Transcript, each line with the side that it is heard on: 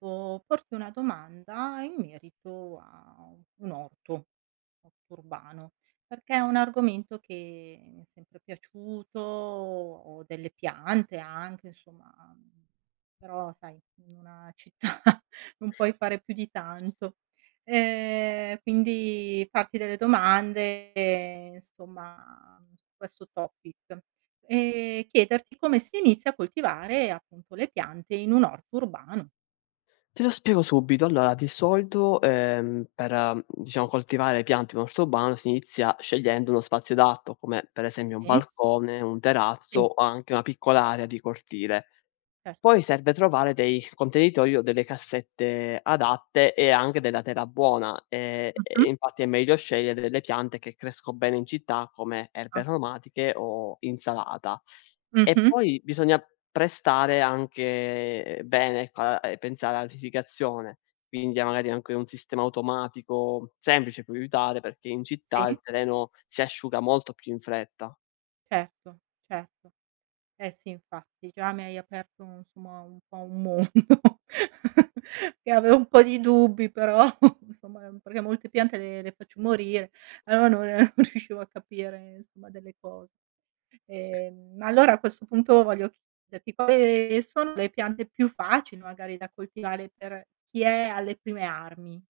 right: Volevo porti una domanda in merito a un orto urbano, perché è un argomento che mi è sempre piaciuto, ho delle piante anche, insomma, mhmm, però sai, in una città non puoi fare più di tanto. Quindi farti delle domande, insomma, su questo topic e chiederti come si inizia a coltivare appunto le piante in un orto urbano.
left: Te lo spiego subito. Allora, di solito, per, diciamo coltivare piante in orto urbano si inizia scegliendo uno spazio adatto, come per esempio un
right: Sì?
left: balcone, un terrazzo
right: Sì,
left: o anche una piccola area di cortile.
right: certo.
left: Poi serve trovare dei contenitori o delle cassette adatte e anche della terra buona. E
right: Mh-mh.
left: infatti è meglio scegliere delle piante che cresco bene in città come
right: Ah.
left: erbe aromatiche o insalata. E
right: Mh-mh.
left: poi bisogna prestare anche bene, ecco, a e pensare all'irrigazione, quindi a magari anche un sistema automatico semplice può aiutare, perché in
right: Sì,
left: città il terreno si asciuga molto più in fretta.
right: certo, certo. Eh sì, infatti, già mi hai aperto un insomma un po' un mondo che avevo un po' di dubbi, però insomma perché molte piante le faccio morire, allora non non riuscivo a capire insomma delle cose. Ma allora a questo punto voglio chiederti quali sono le piante più facili magari da coltivare per chi è alle prime armi?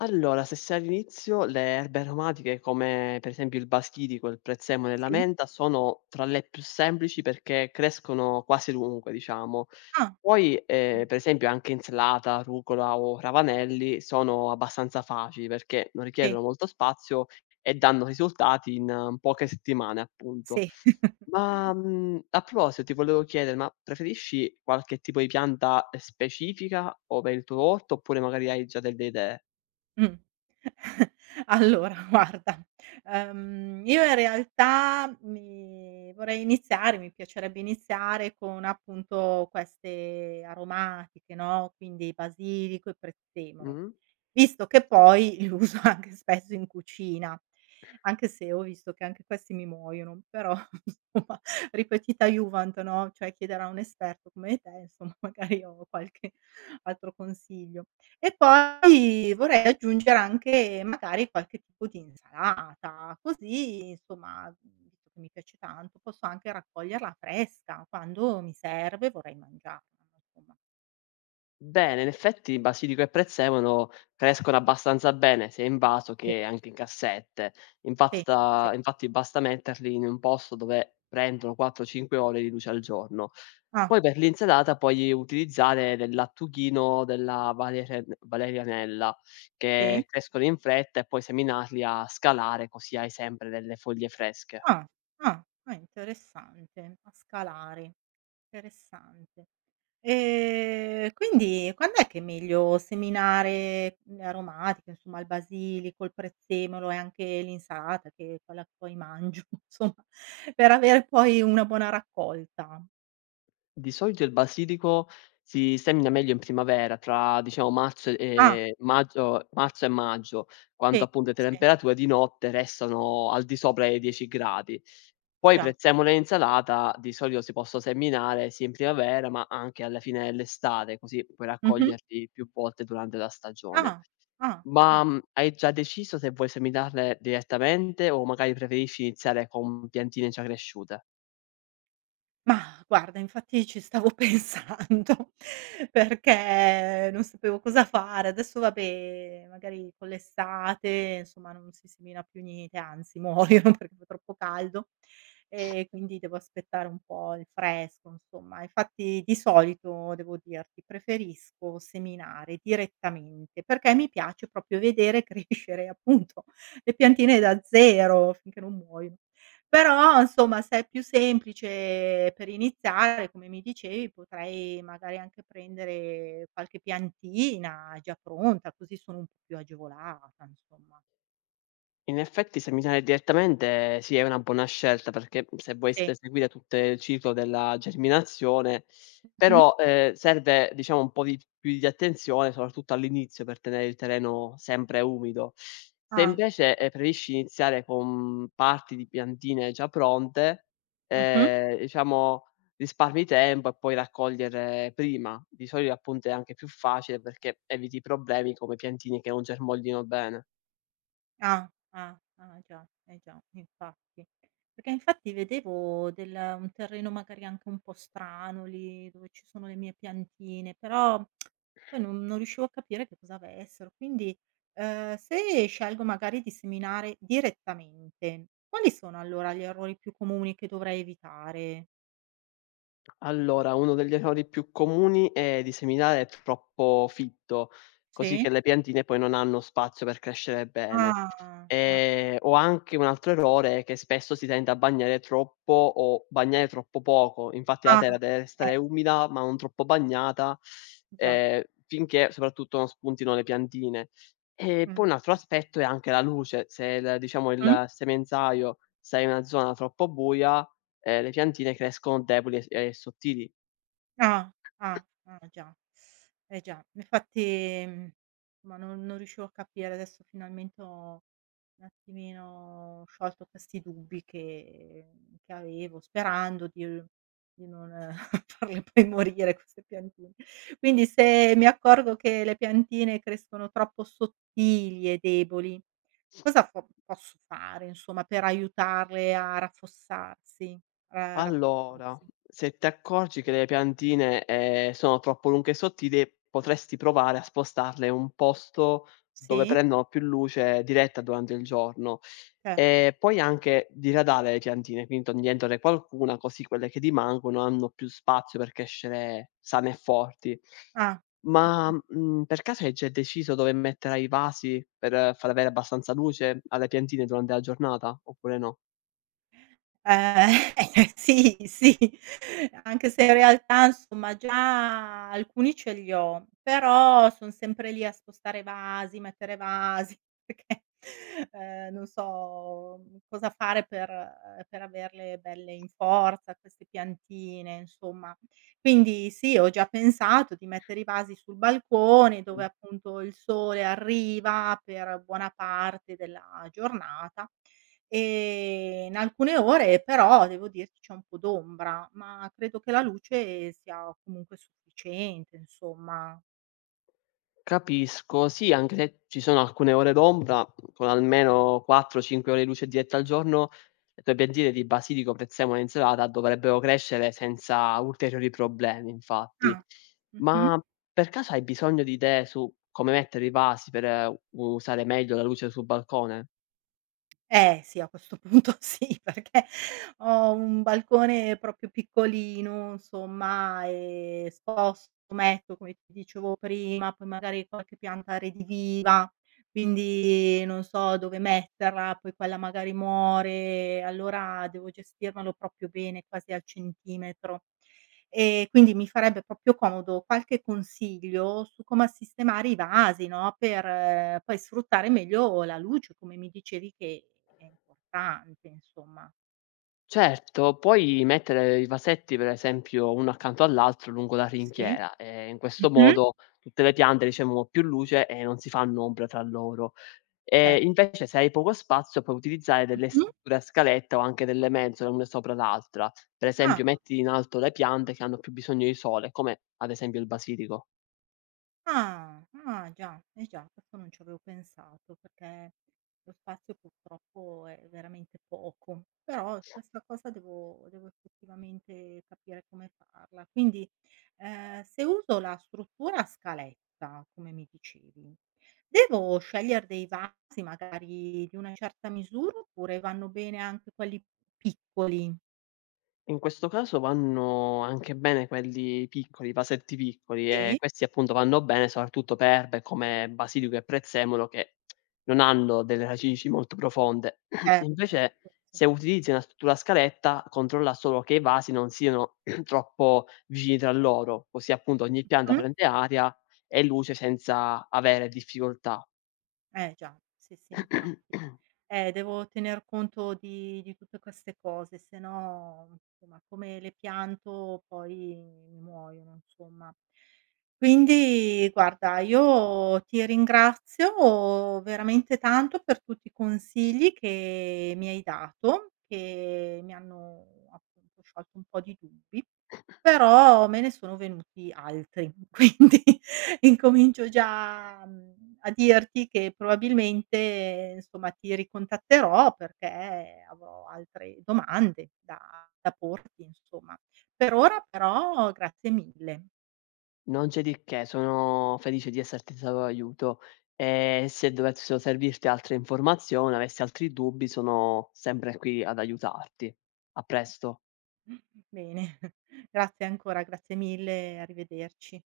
left: Allora, se sei all'inizio, le erbe aromatiche come per esempio il basilico, il prezzemolo e la
right: Sì.
left: menta sono tra le più semplici perché crescono quasi ovunque, diciamo.
right: Ah,
left: Poi,
right: mh,
left: per esempio, anche insalata, rucola o ravanelli sono abbastanza facili perché non
right: sì,
left: richiedono molto spazio e danno risultati in poche settimane, appunto.
right: sì.
left: Ma a proposito, ti volevo chiedere, ma preferisci qualche tipo di pianta specifica o per il tuo orto oppure magari hai già delle idee?
right: Mh. Allora guarda, io in realtà mi piacerebbe iniziare con appunto queste aromatiche, no, quindi basilico e prezzemolo,
left: Mm?
right: visto che poi li uso anche spesso in cucina, anche se ho visto che anche questi mi muoiono, però insomma ripetita iuvant, no, cioè chiedere a un esperto come te, insomma magari ho qualche altro consiglio. E poi vorrei aggiungere anche magari qualche tipo di insalata, così insomma, visto che mi piace tanto, posso anche raccoglierla fresca, quando mi serve vorrei mangiarla, insomma.
left: Bene, in effetti basilico e prezzemolo crescono abbastanza bene sia in vaso
right: Sì.
left: che anche in cassette.
right: Sì, sì.
left: Impasta infatti basta metterli in un posto dove prendono 4, 5 ore di luce al giorno.
right: Ah.
left: Poi per l'insalata puoi utilizzare del lattughino della valere valerianella,
right: Sì?
left: che crescono in fretta e puoi seminarli a scalare, così hai sempre delle foglie fresche.
right: Ah, ah, ah interessante. A scalari. Interessante. Quindi quand'è che è meglio seminare le aromatiche, insomma il basilico, il prezzemolo e anche l'insalata, che è quella che poi mangio, insomma, per avere poi una buona raccolta?
left: Di solito il basilico si semina meglio in primavera, tra diciamo marzo e
right: Ah,
left: ehm, maggio marzo e maggio,
right: sì,
left: quando appunto le
right: sì,
left: temperature di notte restano al di sopra dei 10 gradi. Poi
right: già.
left: prezzemolo e insalata di solito si possono seminare sia in primavera, ma anche alla fine dell'estate, così puoi
right: Mh-mh.
left: raccoglierli più volte durante la stagione.
right: Ah, ah, ah.
left: Hai già deciso se vuoi seminarle direttamente o magari preferisci iniziare con piantine già cresciute?
right: Mah, guarda infatti ci stavo pensando perché non sapevo cosa fare. Adesso vabbè, magari con l'estate, insomma, non si semina più niente, anzi muoiono perché fa troppo caldo, e quindi devo aspettare un po' il fresco, insomma. Infatti di solito, devo dirti, preferisco seminare direttamente, perché mi piace proprio vedere crescere, appunto, le piantine da zero finché non muoiono. Però insomma se è più semplice per iniziare, come mi dicevi, potrei magari anche prendere qualche piantina già pronta, così sono un po' più agevolata insomma.
left: In effetti seminare direttamente sì, è una buona scelta perché se vuoi
right: Sì.
left: s seguire tutte il ciclo della germinazione,
right: Mh-mh.
left: però, serve diciamo un po' di più di attenzione, soprattutto all'inizio per tenere il terreno sempre umido.
right: Ah.
left: Se invece,
right: Ah.
left: preferisci iniziare con parti di piantine già pronte,
right: Mh-mh.
left: diciamo risparmi tempo e puoi raccogliere prima. Di solito appunto è anche più facile perché eviti problemi come piantine che non germogliano bene.
right: Ah, ah, ah già, eh già, infatti. Perché infatti vedevo del un terreno magari anche un po' strano lì, dove ci sono le mie piantine, però poi non riuscivo a capire che cosa avessero. Quindi, se scelgo magari di seminare direttamente, quali sono allora gli errori più comuni che dovrei evitare?
left: Allora, uno degli errori più comuni è di seminare troppo fitto, così
right: Sì?
left: che le piantine poi non hanno spazio per crescere bene.
right: Ah, ah,
left: O anche un altro errore è che spesso si tende a bagnare troppo o bagnare troppo poco. Infatti la
right: ah,
left: terra deve
right: eh,
left: restare umida, ma non troppo bagnata,
right: già.
left: ehm, finché soprattutto non spuntino le piantine. E poi
right: Mh,
left: un altro aspetto è anche la luce. Se il diciamo
right: mh.
left: il semenzaio sta in una zona troppo buia, le piantine crescono deboli e s e sottili.
right: Ah, ah, ah già. Eh già, infatti, ma non riuscivo a capire, adesso finalmente ho un attimino sciolto questi dubbi che avevo, sperando di non farle poi morire queste piantine. Quindi se mi accorgo che le piantine crescono troppo sottili e deboli, cosa fo posso fare, insomma, per aiutarle a raffossarsi? A
left: Allora,
right: rafforzarsi.
left: se ti accorgi che le piantine, sono troppo lunghe e sottili, potresti provare a spostarle in un posto dove
right: Sì,
left: prendono più luce diretta durante il giorno.
right: certo.
left: E puoi anche diradare le piantine, quindi togliendone qualcuna, così quelle che rimangono hanno più spazio per crescere sane e forti.
right: Ah.
left: Per caso hai già deciso dove metterai i vasi per far avere abbastanza luce alle piantine durante la giornata, oppure no?
right: Ehm, eh, sì, sì, anche se in realtà insomma già alcuni ce li ho, però son sempre lì a spostare vasi, mettere vasi, perché, non so, cosa fare per averle belle in forza queste piantine, insomma. Quindi sì, ho già pensato di mettere i vasi sul balcone dove
left: Mh,
right: appunto il sole arriva per buona parte della giornata. In alcune ore però devo dirti c'è un po' d'ombra, ma credo che la luce sia comunque sufficiente insomma.
left: Capisco. Sì, anche se ci sono alcune ore d'ombra, con almeno 4, 5 ore di luce diretta al giorno, le tue piantine di basilico, prezzemolo e insalata dovrebbero crescere senza ulteriori problemi, infatti.
right: Ah. Mh-mh.
left: Ma per caso hai bisogno di idee su come mettere i vasi per uh, usare meglio la luce sul balcone?
right: Eh sì, a questo punto sì, perché ho un balcone proprio piccolino, insomma, sposto, metto, come ti dicevo prima, poi magari qualche pianta rediviva, quindi non so dove metterla, poi quella magari muore, allora devo gestirmelo proprio bene, quasi al centimetro. E quindi mi farebbe proprio comodo qualche consiglio su come sistemare i vasi, no, per poi sfruttare meglio la luce, come mi dicevi che è importante, insomma.
left: Certo, puoi mettere i vasetti, per esempio, uno accanto all'altro lungo la
right: Sì.
left: rinchiera e in questo
right: Mh-mh.
left: modo tutte le piante ricevono più luce e non si fanno ombra tra loro. Ehm,
right: Certo.
left: invece se hai poco spazio puoi utilizzare delle
right: Mh-mh.
left: strutture a scaletta o anche delle mensole una sopra l'altra. Per
right: Ah.
left: esempio metti in alto le piante che hanno più bisogno di sole, come ad esempio il basilico.
right: Ah, ah già, eh già, questo non ci avevo pensato perché lo spazio purtroppo è veramente poco, però questa cosa devo effettivamente capire come farla. Quindi, se uso la struttura a scaletta, come mi dicevi, devo scegliere dei vasi magari di una certa misura oppure vanno bene anche quelli piccoli?
left: In questo caso vanno anche bene quelli piccoli, i vasetti piccoli e
right: Sì,
left: questi appunto vanno bene soprattutto per erbe come basilico e prezzemolo che non hanno delle radici molto profonde.
right: certo.
left: Invece
right: Sì, sì.
left: se utilizzi una struttura a scaletta, controlla solo che i vasi non siano troppo vicini tra loro, così appunto ogni pianta
right: Mh-mh.
left: prende aria e luce senza avere difficoltà.
right: Eh già, sì, sì, infatti. Devo tener conto di tutte queste cose, se no, insomma, come le pianto poi mi muoiono, insomma. Quindi guarda, io ti ringrazio veramente tanto per tutti i consigli che mi hai dato, che mi hanno appunto sciolto un po' di dubbi. Però me ne sono venuti altri, quindi incomincio già, a dirti che probabilmente, insomma, ti ricontatterò perché avrò altre domande da porti, insomma. Per ora però grazie mille.
left: Non c'è di che, sono felice di esserti stato d'aiuto e se dovessero servirti altre informazioni, avessi altri dubbi, sono sempre qui ad aiutarti. A presto.
right: Bene, grazie ancora, grazie mille, arrivederci.